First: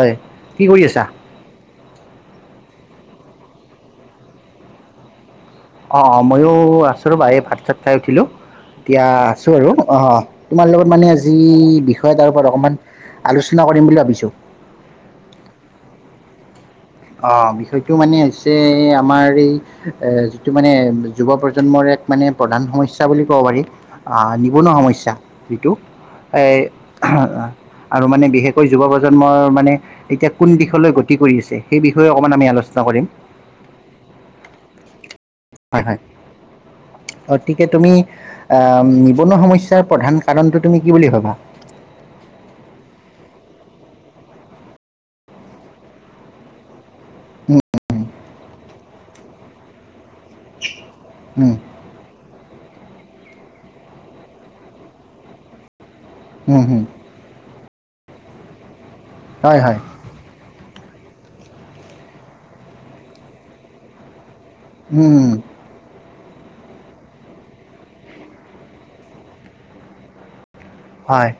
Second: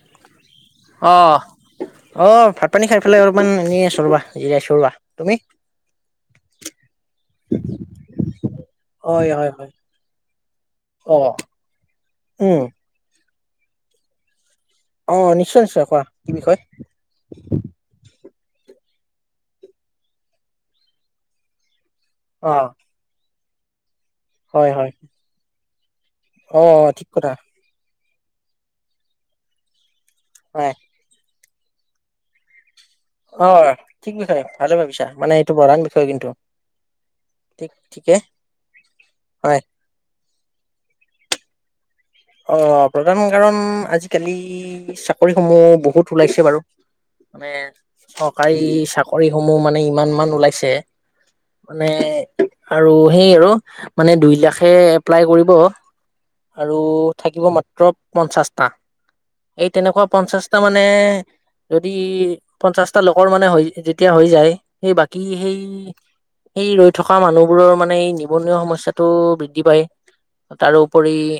হয় কি কৰি আছা অ' অ' ভাত-পানী খাই পেলাই অলপমান এনেই আছোঁ ৰ'বা, জিৰাইছো ৰ'বা। তুমি? অ' অ' মইয়ো আছো ৰ'বা। এই ভাত-চাত খাই উঠিলো। এতিয়া হয়, আছো হয়, হয়, আৰু অ' তোমাৰ লগত মানে আজি অ'। বিষয় এটাৰ ওপৰত উম, অকমান আলোচনা কৰিম বুলি ভাবিছোঁ। অ' নিশ্চয়, নিশ্চয় কোৱা, কি বিষয়? অ' বিষয়টো মানে হৈছে এ আমাৰ এই এ যিটো মানে যুৱ প্ৰজন্মৰ এক মানে প্ৰধান অ'। সমস্যা বুলি ক'ব পাৰি। অ' হয়, নিবনুৱা হয়, সমস্যা যিটো এই অ' ঠিক কথা আৰু মানে বিশেষকৈ যুৱ প্ৰজন্মৰ মানে এতিয়া কোন হয়, দিশলৈ গতি কৰি আছে সেই বিষয়ে অকমান আমি আলোচনা কৰিম। হয়, ঠিক বিষয়, ভালে ভাবিছা। মানে এইটো প্ৰধান হয় হয় বিষয় কিন্তু। গতিকে ঠিক তুমি ঠিকে আ নিবনুৱা হয়। সমস্যাৰ প্ৰধান কাৰণটো তুমি কি বুলি ভাবা? অ' প্ৰধান কাৰণ আজি-কালি চাকৰিসমূহ বহুত ওলাইছে বাৰু। মানে চৰকাৰী চাকৰিসমূহ মানে ইমান ইমান ওলাইছে। উম। মানে আৰু সেই আৰু মানে দুই লাখে এপ্লাই কৰিব। উম, আৰু হম, থাকিব মাত্ৰ পঞ্চাছটা। হয়, এই হয়, তেনেকুৱা পঞ্চাছটা মানে যদি পঞ্চাছটা লকৰ মানে হৈ যেতিয়া হৈ যায় সেই উম, বাকী উম, সেই সেই ৰৈ থকা মানুহবোৰৰো মানে এই নিবনুৱা সমস্যাটো বৃদ্ধি পায়। তাৰোপৰি হয়,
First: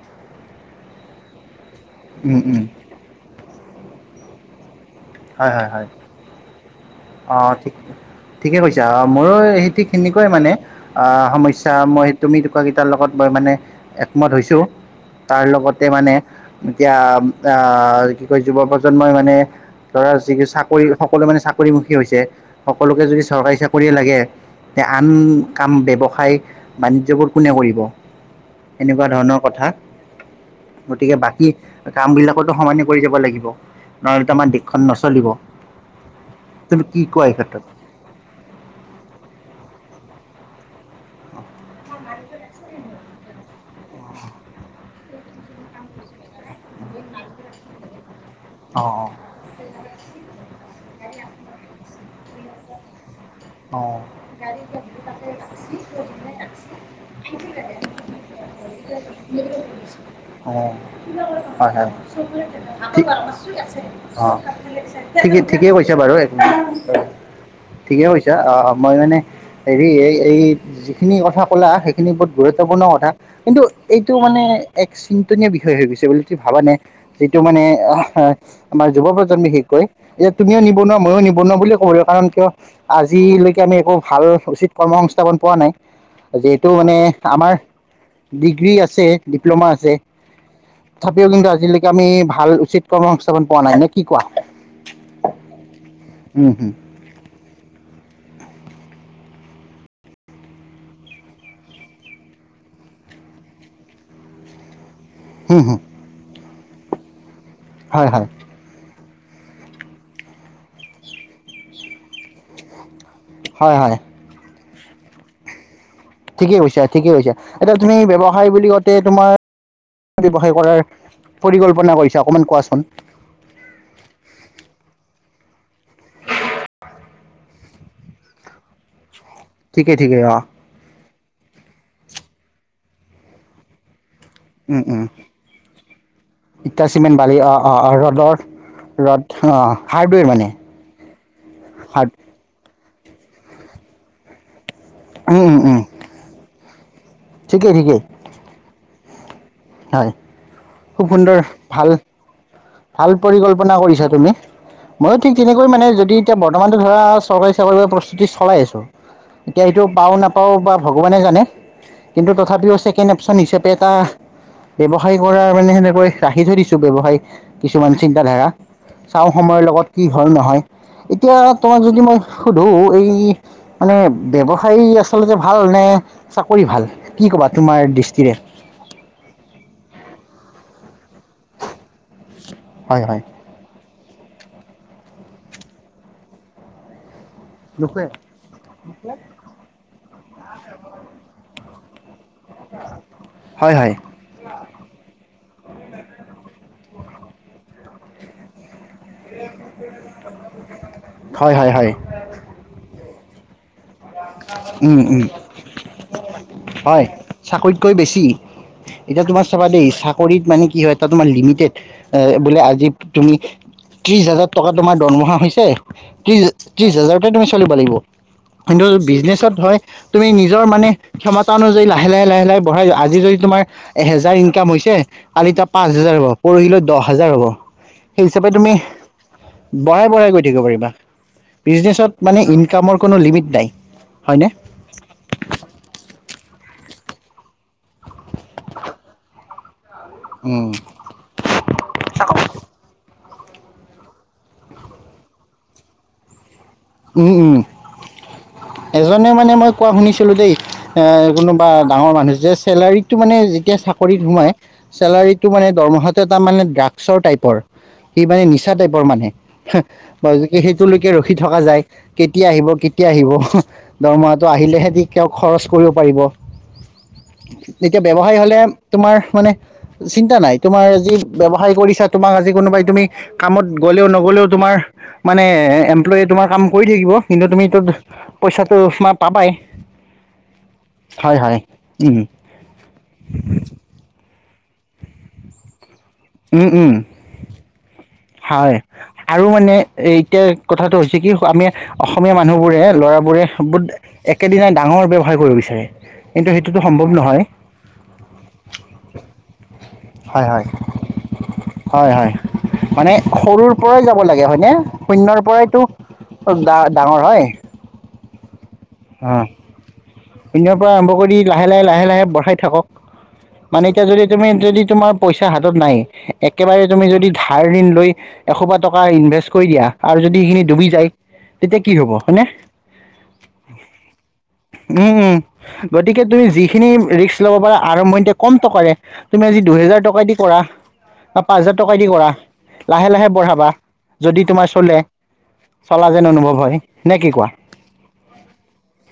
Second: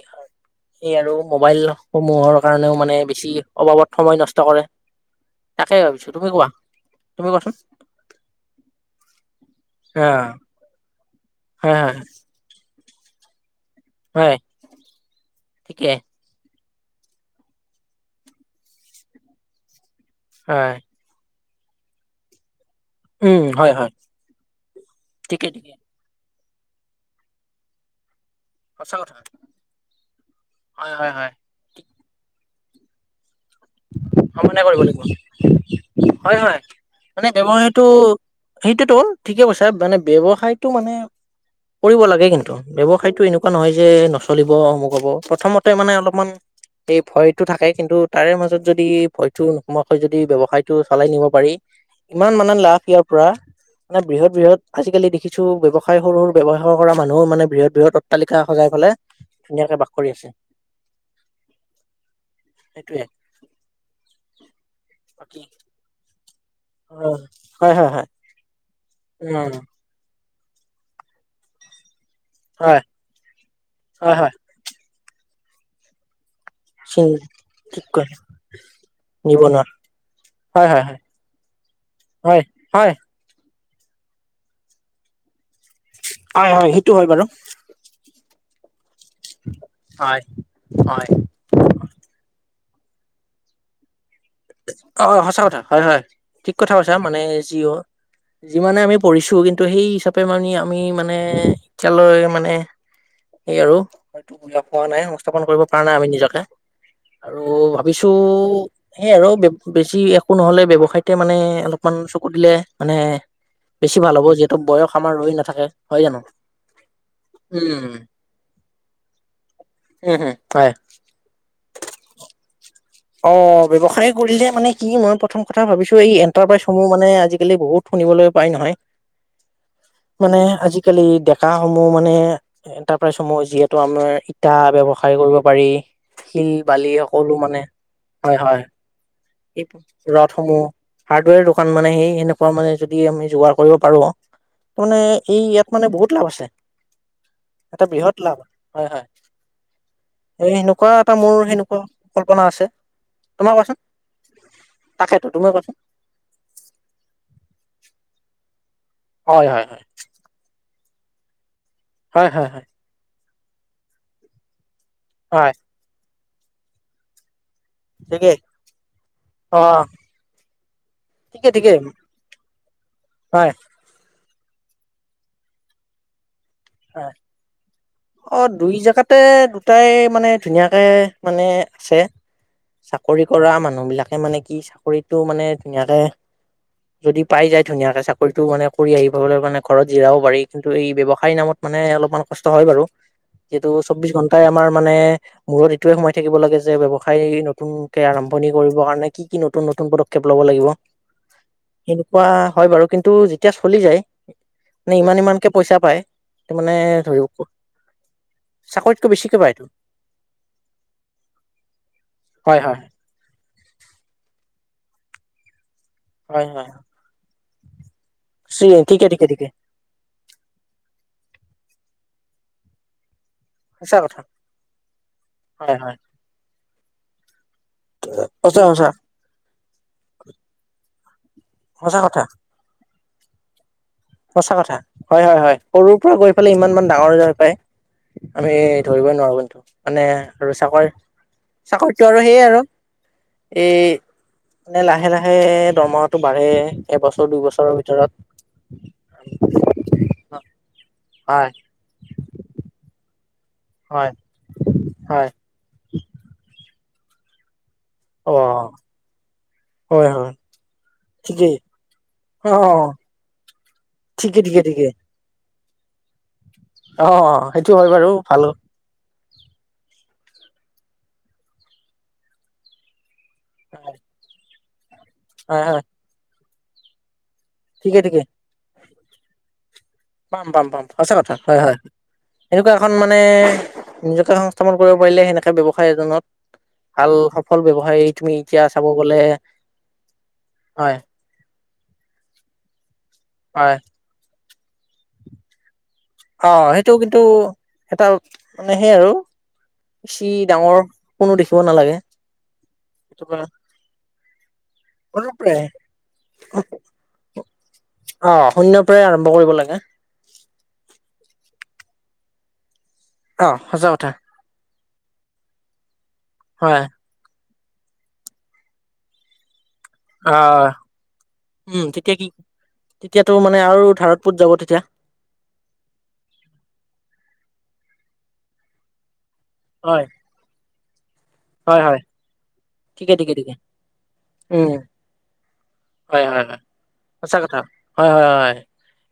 সেই আৰু মোবাইল সমূহৰ উম, উম, কাৰণেও মানে বেছি অবাবত সময় নষ্ট কৰে। হয়, হয়, তাকেই হয়, ভাবিছোঁ। তুমি কোৱা। তুমি কোৱাচোন অ' ঠিক ঠিকে কৈছা। অ' মোৰো সেই ঠিক হা তেনেকুৱাই মানে। আ সমস্যা হয় হয় মই তুমি কোৱাকিটাৰ লগত ব মানে একমত হয় হৈছোঁ। তাৰ লগতে ঠিকে মানে এতিয়া আম-আ কি কয় যুৱ প্ৰজন্মই মানে ধৰা যি হয় চাকৰি সকলোৱে মানে চাকৰিমুখী হৈছে। সকলোকে যদি উম হয় হয় চৰকাৰীয়ে লাগে তে আন ঠিকে কাম ঠিকে ব্যৱসায় বাণিজ্যবোৰ কোনে কৰিব? এনেকুৱা ধৰণৰ কথা হয় হয় গতিকে হয় বাকী কামবিলাকতো সমানে কৰি যাব লাগিব নহ'লেতো আমাৰ সমানে কৰিব দেশখন লাগিব নচলিব। হয়, হয়। তুমি কি কোৱা মানে [unintelligible] এই ক্ষেত্ৰত? [unintelligible] সেইটোতো ঠিকে কৈছা মানে ব্যৱসায়টো মানে কৰিব লাগে কিন্তু ব্যৱসায়তটো এনেকুৱা নহয় যে [unintelligible] নচলিব অমুক হব প্ৰথমতে মানে অলপমান এই ভয়তটো থাকে কিন্তু তাৰে মাজত অ যদি ভয়তো নোসোমোৱাকৈ যদি ব্যৱসায়তটো চলাই নিব পাৰি ইমান মানে লাভ ইয়াৰ পৰা অ অ বৃহৎ বৃহৎ আজিকালি দেখিছো ব্যৱসায়ৰ সৰু সৰু ব্যৱসায় কৰা মানুহ মানে বৃহৎ বৃহৎ অট্টালিকা। সজাই পেলাই ধুনীয়াকে বাস কৰি আছে অ' হয়, হয়। সেইটোয়ে অ' বাকী ঠিকেই ঠিকেই কৈছে বাৰু এক অ' হয় হয় হয় ঠিকেই কৈছে অ মই মানে উম হেৰি এই এই যিখিনি কথা কলা সেইখিনি হয় গুৰুত্বপূৰ্ণ কথা কিন্তু এইটো হয় হয় মানে এক চিন্তনীয় বিষয় হৈ গৈছে বুলি তুমি ভাবা নে এইটো মানে ঠিক আমাৰ যুৱ প্ৰজন্ম নিবনুৱা বিশেষকৈ এ তুমিও হয় হয় হয় নিবনুৱা ময়ো নিবনুৱা বুলিয় ক'ব লাগিব কাৰণ হয় কিয়? হয় আজিলৈকে আমি একো ভাল উচিত কৰ্ম সংস্থাপন পোৱা নাই। হয় হয় যিহেতু সেইটো মানে হয় বাৰু আমাৰ ডিগ্ৰী আছে ডিপ্ল'মা আছে হয় হয় তথাপিও কিন্তু আজিলৈকে আমি ভাল উচিত কৰ্ম সংস্থাপন পোৱা নাই নে কি কোৱা? সঁচা কথা হয় হয় উম ঠিক হম কথা কৈছা মানে জিঅ' যিমানে আমি পঢ়িছোঁ কিন্তু সেই হিচাপে মানি আমি মানে এতিয়ালয় মানে সেই আৰু [unintelligible] পোৱা নাই স্থাপন হম কৰিব হম পৰা নাই আমি নিজকে আৰু হয় ভাবিছো হয় সে আৰু বেছি একো নহলে ব্যৱসায়তে মানে অলপমান চকু দিলে মানে হয় হয় বেছি ভাল হ'ব যিহেতু বয়স আমাৰ ৰৈ নাথাকে। হয় জানো ঠিকেই কৈছা ঠিকেই কৈছা এতিয়া উম তুমি ব্যৱসায় বুলি কওঁতে তোমাৰ উম হম ব্যৱসায় হয় কৰাৰ পৰিকল্পনা কৰিছা অকণমান কোৱাচোন। অ' ব্যৱসায় কৰিলে মানে কি মই প্ৰথম কথা ভাবিছো এই এণ্টাৰপ্ৰাইজসমূহ মানে আজিকালি বহুত শুনিবলৈ পাই নহয় [unintelligible] ঠিকেই ঠিকেই মানে অঁ আজি আজিকালি ডেকাসমূহ মানে এটাৰপ্ৰাইজসমূহ যিহেতু আমাৰ তা ব্যৱসায় কৰিব পাৰি শিল ইটা বালি চিমেণ্ট সকলো অঁ মানে অঁ অঁ ৰ'দৰ হয়, হয়। ৰ'দ এই অঁ হাৰ্ডৱেৰ মানে ৰথসমূহ হাৰ্ডৱেৰ দোকান মানে হাৰ্ড সেই এনেকুৱা মানে যদি আমি যোগাৰ কৰিব পাৰো। [unintelligible] উম এই উম ইয়াত উম মানে বহুত লাভ আছে ঠিকেই এটা ঠিকেই বৃহৎ লাভ হয়, হয়। হয় এ সেনেকুৱা খুব এটা মোৰ সুন্দৰ সেনেকুৱা ভাল কল্পনা আছে। ভাল তোমাৰ পৰিকল্পনা কোৱাচোন কৰিছা তুমি মইো তাকেতো ঠিক তুমি তেনেকৈ কোৱাচোন মানে যদি এতিয়া বৰ্তমান ধৰা চৰকাৰী চাকৰি প্ৰস্তুতি চলাই আছো হয় হয় এতিয়া হয় সেইটো পাও নাপ কওঁ বা ভগৱানে জানে হয় কিন্তু হয় হয় তথাপিও ছেকেণ্ড অপচন হিচাপে এটা ব্যৱসায় কৰা হয় মানে সেনেকৈ ৰাখি থৈ দিছো ব্যৱসায় কিছুমান ঠিকেই চিন্তাধাৰা। চাওঁ সময়ৰ অ লগত কি হল নহয় ঠিকে এতিয়া ঠিকে তোমাক যদি মই সোধো এই হয় মানে, ব্যৱসায় আচলতে ভাল নে চাকৰি ভাল হয় কি ক'বা তোমাৰ দৃষ্টিৰে অ দুই জেগাতে দুটাই মানে ধুনীয়াকে মানে আছে। হয় হয় চাকৰি কৰা মানুহ বিলাকে মানে কি চাকৰিতটো মানে ধুনীয়াকে যদি পাই যায় ধুনীয়াকে হয় চাকৰিতটো মানে কৰি আহি পলৈ কাৰণে ঘৰত জিৰাবও পাৰি কিন্তু এই ব্যৱসায়ৰ নামত মানে অলপমান কষ্ট হয় বাৰু যিহেতু হয় চৌবিশ তাই আমাৰ মানে মূৰত এইটোয়ে সময় থাকিব লাগে যে ব্যৱসায় নতুন কে আৰম্ভণি কৰিব কাৰণে কি কি নতুন-নতুন পদক্ষেপ লব লাগিব? হয় হয় স হয় পোৱা হয় বাৰু। কিন্তু যেতিয়া চলি যায়। উম ইমান উম ইমানকে পাইচা পাই। হয় চাকৰিতকৈ বেছি। চাকৰিতকৈ এতিয়া বেছিকে তোমাৰ পায়তো চাবা দেই, চাকৰিত মানে কি হয়, এটা তোমাৰ লিমিটেড হয় বোলে হয় আজি তুমি ত্ৰিশ হাজাৰ টকা তোমাৰ দৰমহা হৈছে হয় হয় ত্ৰিশ হাজাৰ ত তুমি চলিব লাগিব। চি কিন্তু ঠিকে ঠিকে ঠিকে বিজনেচত হয় তুমি নিজৰ মানে ক্ষমতা অনুযায়ী লাহে, লাহে, লাহে, লাহে বঢ়াই আজি যদি তোমাৰ সঁচা কথা এহেজাৰ ইনকাম হৈছে, কালি তাৰ হয় পাঁচ হয় হোজাৰ হব, পৰহিলৈ দহ হাজাৰ হ'ব। সেই হিচাপে সঁচা তুমি সঁচা বঢ়াই, বঢ়াই গৈ থাকিব পাৰিবা সঁচা বিজনেচত কথা মানে, কামৰ কোনো লিমিট নাই। হয়নে সঁচা কথা হয়, হয়, হয় সৰুৰ পৰা গৈ পেলাই ইমানমান ডাঙৰাৰ পায়। আমি ধৰিবই নোৱাৰো কিন্তু মানে আৰু উম চাকৰি চাকৰিতটো আৰু সেইয় আৰু। এই লাহে, লাহে দৰমহটো বাঢ়ে উম এবছৰ উম দুইবছৰৰ ভিতৰত। এজনে মানে মই কোৱা শুনিছিলো দেই। এ হয় কোনোবা ডাঙৰ মানুহ যে চেলাৰিতটো মানে যেতিয়া হয় চাকৰিত সোমাই, হয় চেলাৰিত টো মানে দৰমহাটো এটা মানে ড্ৰাগছৰ টাইপৰ। সি অ মানে নিচা টাইপৰ মানে হয় হয় সেইটোলৈকে ৰখি ঠিকেই থকা যায়। কেতিয়া অ আহিব কেতিয়া আহিব ঠিকে দৰমহাটো ঠিকে ঠিকে আহিলেহে খৰচ কৰিব পাৰিব। অ সেইটো হয় এতিয়া বাৰু ব্যৱসায় ভাল হলে তোমাৰ মানে চিন্তা নাই তোমাৰ আজি ব্যৱসায় কৰিছা তোমাক আজি তুমি কোনোবাই তুমি কামত হয় গ'লেও, নগ'লেও তোমাৰ মানে হয় হয় এমপ্লয়ে তোমাৰ কাম কৰি থাকিব। কিন্তু তুমিটো ঠিকে ঠিকে পইচাটো তোমাৰ পাবাই। পাম, পাম, পাম সঁচা কথা হয়, হয় এনেকুৱা এখন মানে নিজকে সংস্থাপন কৰিব পাৰিলে, সেনেকে ব্যৱসায় এজনত উম, উম ভাল সফল ব্যৱসায় তুমি এতিয়া হয়। চাব গ'লে আৰু মানে এতিয়া কথাটো হয় হৈছে কি, আমি অসমীয়া মানুহবোৰে ল'ৰাবোৰে হয় বুত একেদিনাই ডাঙৰ ব্যৱসায় কৰিব বিচাৰে। অ, কিন্তু সেইটোতো সেইটো সম্ভৱ কিন্তু নহয় এটা মানে সেই আৰু বেছি হয় হয় ডাঙৰ কোনো দেখিব নালাগে। হয় হয় মানে সৰুৰ পৰাই যাব লাগে হয়নে? শূণ্যৰ পৰাই পৰাইতো কোনবা ডাঙৰ হয়। অ, শূন্যৰ পৰাই অ আৰম্ভ কৰিব লাগে। শূন্যৰ পৰা আৰম্ভ কৰি লাহে, লাহে, লাহে, লাহে বঢ়াই থাকক। অ মানে, সঁচা এতিয়া কথা যদি তুমি যদি তোমাৰ পইচা হাতত নাই, হয় একেবাৰে তুমি যদি ধাৰ ঋণ লৈ, এসোপাহ টকা ইনভেষ্ট কৰি দিয়া। আৰু যদি সেখিনি আহ ডুবি যায়। তেতিয়া কি হব? হয়নে। তেতিয়াতো মানে আৰু ধাৰত পোত যাব তেতিয়া উম, উম গতিকে তুমি যিখিনি ৰিস্ক ল'ব পাৰা, আৰম্ভণিতে কম টকাৰে তুমি আজি হয় দুহেজাৰ টকা দি কৰা। বা পাঁচ হাজাৰ হয় টকা হয় দি কৰা। লাহে, ঠিকে লাহে ঠিকে ঠিকে বঢ়াবা। যদি উম তোমাৰ চলে। চলা হয়, যেন হয়, অনুভৱ হয় নে কি সঁচা কোৱা কথা হয়, হয়, হয়।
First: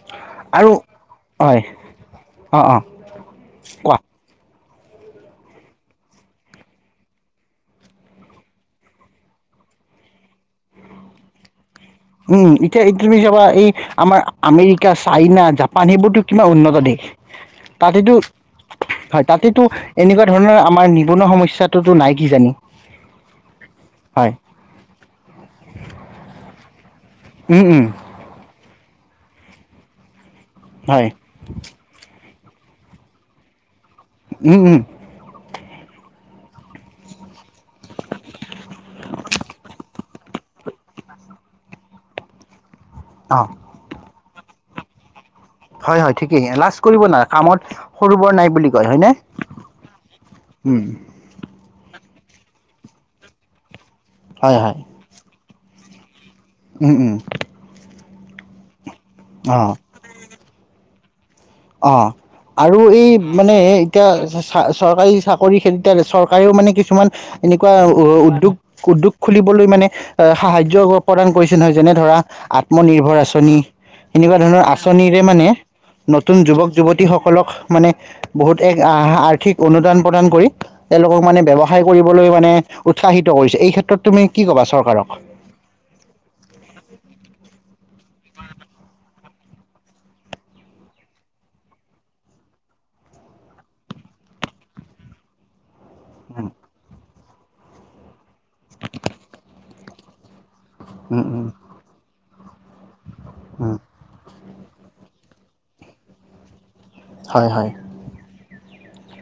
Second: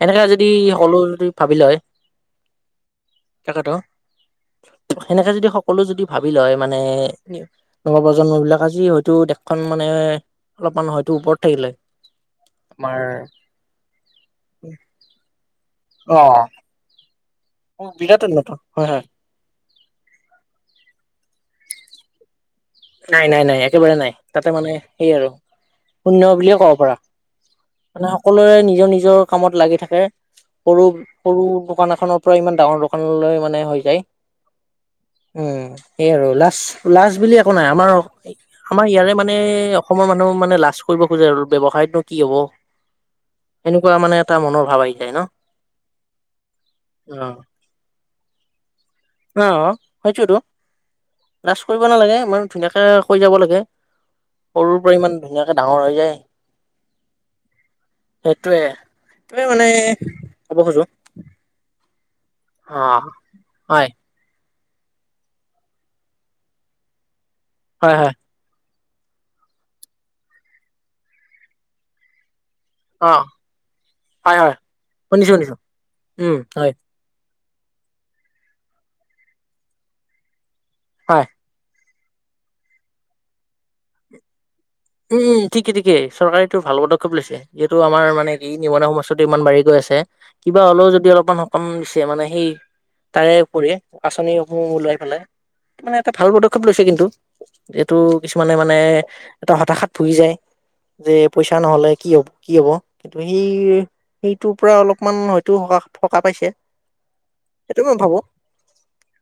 এনেকা যদি সকলো যদি ভাবি লয়। অ, অঁ তাকেতো কোৱা। সেনেকে যদি সকলো যদি ভাবি লয় মানে, নৱপ্ৰজন্ম বিলাক আজি হয়তো দেশখন মানে অলপমান হয়তো ওপৰত থাকিলে। উম, এতিয়া আমাৰ এতিয়া তুমি চাবা এই আমাৰ আমেৰিকা, চাইনা, জাপান অ সেইবোৰতো কিমান উন্নত দেশ। তাতেতো, হয় তাতেতো এনেকুৱা ধৰণৰ আমাৰ নিবনুৱা সমস্যাটোতো নাই কি জানি? নাই, নাই, নাই একেবাৰে নাই। তাতে মানে সেই আৰু শুন্য বুলিয়ে ক'ব পাৰা। উম উম সকলোৱে নিজৰ নিজৰ কামত লাগি থাকে সৰু হয় সৰু দোকান এখনৰ পৰা ইমান ডাঙৰ দোকানলৈ মানে হৈ যায় উম উম উম সেই আৰু লাজ লাজ বুলি একো নাই আমাৰ আমাৰ ইয়াৰে মানে অসমৰ মানুহ মানে লাজ কৰিব খোজে আৰু ব্যৱসায়নো কি হব? অ এনেকুৱা মানে এটা মনৰ ভাৱ আহি যায় ন হয় হয় ঠিকেই লাজ কৰিব নালাগে অ কামত সৰু বৰ নাই বুলি কয় হয় নে? অ সেইটোৱেতো লাজ কৰিব নালাগে ইমান ধুনীয়াকৈ কৈ যাব লাগে হয় হয় সৰুৰ পৰা ইমান ধুনীয়াকে ডাঙৰ হৈ যায় উম উম সেইটোৱে এইটোয়ে অ মানে ক'ব খোজো অ আৰু অ এই মানে হয় এতিয়া চৰকাৰী চাকৰি ক্ষেত্ৰত চৰকাৰেও মানে কিছুমান এনেকুৱা হয় হয় উদ্যোগ উদ্যোগ খুলিবলৈ মানে আহ সাহায্য প্ৰদান কৰিছে নহয় যেনে ধৰা আত্ম অ নিৰ্ভৰ আঁচনি হয় এনেকুৱা হয় ধৰনৰ আঁচনিৰে শুনিছো মানে শুনিছো নতুন উম যুৱক হয় যুৱতীসকলক মানে বহুত এক আহ আৰ্থিক অনুদান প্ৰদান কৰি তেওঁলোকক হয় মানে ব্যৱসায় কৰিবলৈ মানে উৎসাহিত কৰিছে এই ক্ষেত্ৰত তুমি কি কবা চৰকাৰ উম ঠিকে ঠিকে চৰকাৰে এইটো ভাল পদক্ষেপ লৈছে যিহেতু আমাৰ মানে কি নিবনুৱা সমস্যাটো ইমান বাঢ়ি গৈ আছে কিবা হ'লেও যদি অলপমান সকাম দিছে মানে সেই তাৰে উপৰি আঁচনিসমূহ ওলাই পেলাই মানে এটা ভাল উম, পদক্ষেপ লৈছে কিন্তু এইটো কিছুমানে মানে এটা হতাশাত ভুগি যায় যে উম, উম, পইচা নহ'লে কি হব কি হ'ব কিন্তু সেই উম, সে টোৰ পৰা অলপমান হয়তো স সকাহ পাইছে হয় হয় এইটো মই ভাবো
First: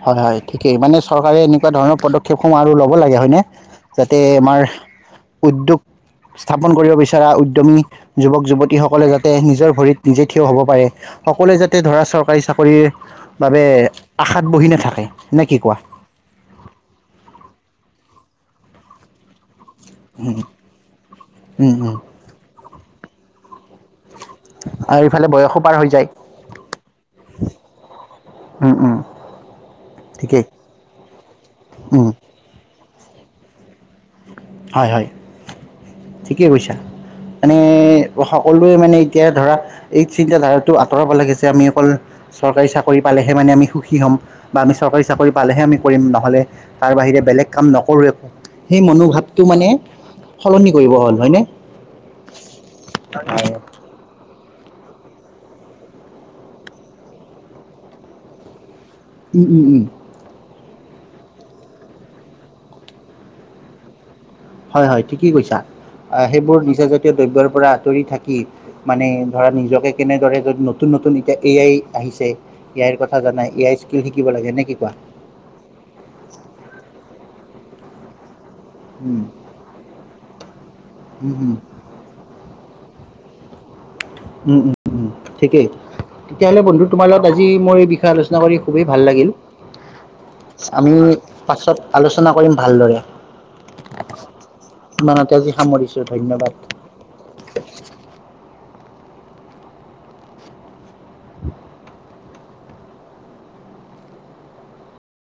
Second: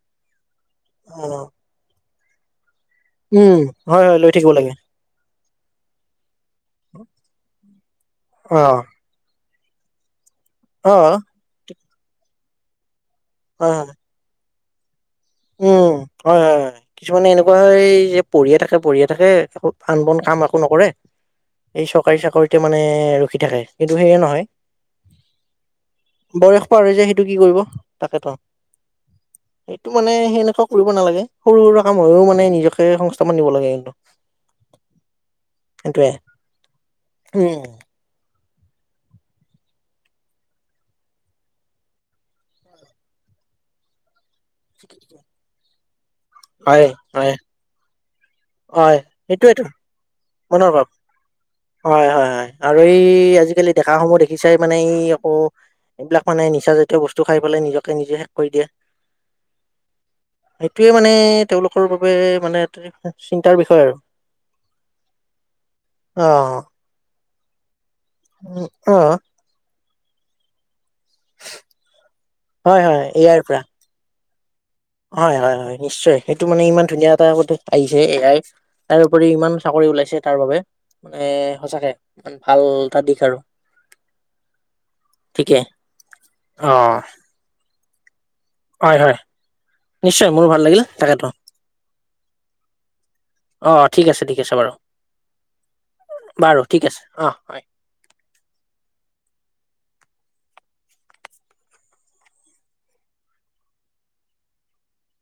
হয় হয় ঠিকেই মানে চৰকাৰে অ', এনেকুৱা ধৰণৰ পদক্ষেপ ক্ষেপসমূহ আৰু ল'ব লাগে হয়নে উম, হয় হয় যাতে লৈ থাকিব আমাৰ লাগে উদ্যোগ স্থাপন কৰিব বিচৰা উদ্যমী যুৱক অ', যুৱতীসকলে যাতে তে নিজৰ ভৰিত নিজে থিয় হ'ব পাৰে অ', সকলোৱে যাতে ধৰা চৰকাৰী চাকৰিৰ বাবে হয় হয় আশাত বহি নাথাকে নে কি কোৱা? উম হয় হয় কিছুমানে এনেকুৱা হয় যে পঢ়িয়ে থাকে পঢ়িয়ে থাকে কাম বন কাম একো নকৰে উম, এই উম, চৰকাৰী চাকৰিতে মানে ৰখি থাকে কিন্তু সেয়ে নহয় আৰু ইফালে বয়সো পাৰ হৈ যায়। বয়স পাৰ হৈ যায় সেইটো কি কৰিব তাকেতো উম উম এইটো মানে ঠিকেই সেনেকুৱা কৰিব নালাগে সৰু সুৰা কাম উম, হৈও মানে নিজকে সংস্থাপন দিব লাগে একদম হয় হয় ঠিকে কৈছা মানে উম, প্ৰশাসনটোৱে মানে এতিয়া ধৰা এই চিন্তা ধাৰাটো আঁতৰাব লাগিছে আমি অকল চৰকাৰী চাকৰি পালেহে মানে আমি সুখী হ'ম বা আমি চৰকাৰী চাকৰি পালেহে আমি কৰিম নহ'লে হয় তাৰ বাহিৰে হয় বেলেগ কাম নকৰোঁৱে হয় এইটো এটো মনৰ সলনি ভাৱ কৰিব হ'ল হয়নে হয় হয় হয় আৰু এই হয় আজিকালি ডেকাসমূহ দেখিছাই মানে এই আকৌ এইবিলাক মানে নিচা জাতীয় বস্তু খাই পেলাই নিজকে নিজে শেষ কৰি দিয়ে উ উ উ এইটোৱে মানে তেওঁলোকৰ বাবে মানে এ চিন্তাৰ বিষয় আৰু হয় হয় ঠিকেই কৈছা আ অ সেইবোৰ নিচা জাতীয় দ্ৰব্যৰ পৰা আঁতৰি থাকি উম, অ মানে ধৰা নিজকে কেনেদৰে যদি নতুন নতুন এতিয়া এ আই আহিছে এ হয় আইৰ হয় কথা এয়াৰ জানাই পৰা এ আইছ কে শিকিব লাগে নে কি কোৱা? হয় হয় হয় নিশ্চয় সেইটো মানে ইমান ধুনীয়া এটা সুযোগ আহিছে এ আই। তাৰ উম, ওপৰি ইমান চাকৰি ওলাইছে তাৰ বাবে মানে উম, উম, উম, সঁচাকে ভাল এটা দিশ আৰু। উম উম উম ঠিকে ঠিকেই তেতিয়াহ'লে অ বন্ধু তোমাৰ লগত আজি মোৰ এই বিষয় আলোচ চনা কৰি খুবেই হয় ভাল হয় লাগিল। নিশ্চয় মোৰো ভাল লাগিল আমি তাকেতো পাছত আলোচনা কৰিম ভালদৰে। অ ঠিক আছে ঠিক আছে বাৰু ইমানতে আজি সামৰিছো বাৰু ধন্যবাদ। ঠিক আছে অঁ হয়। [inaudible]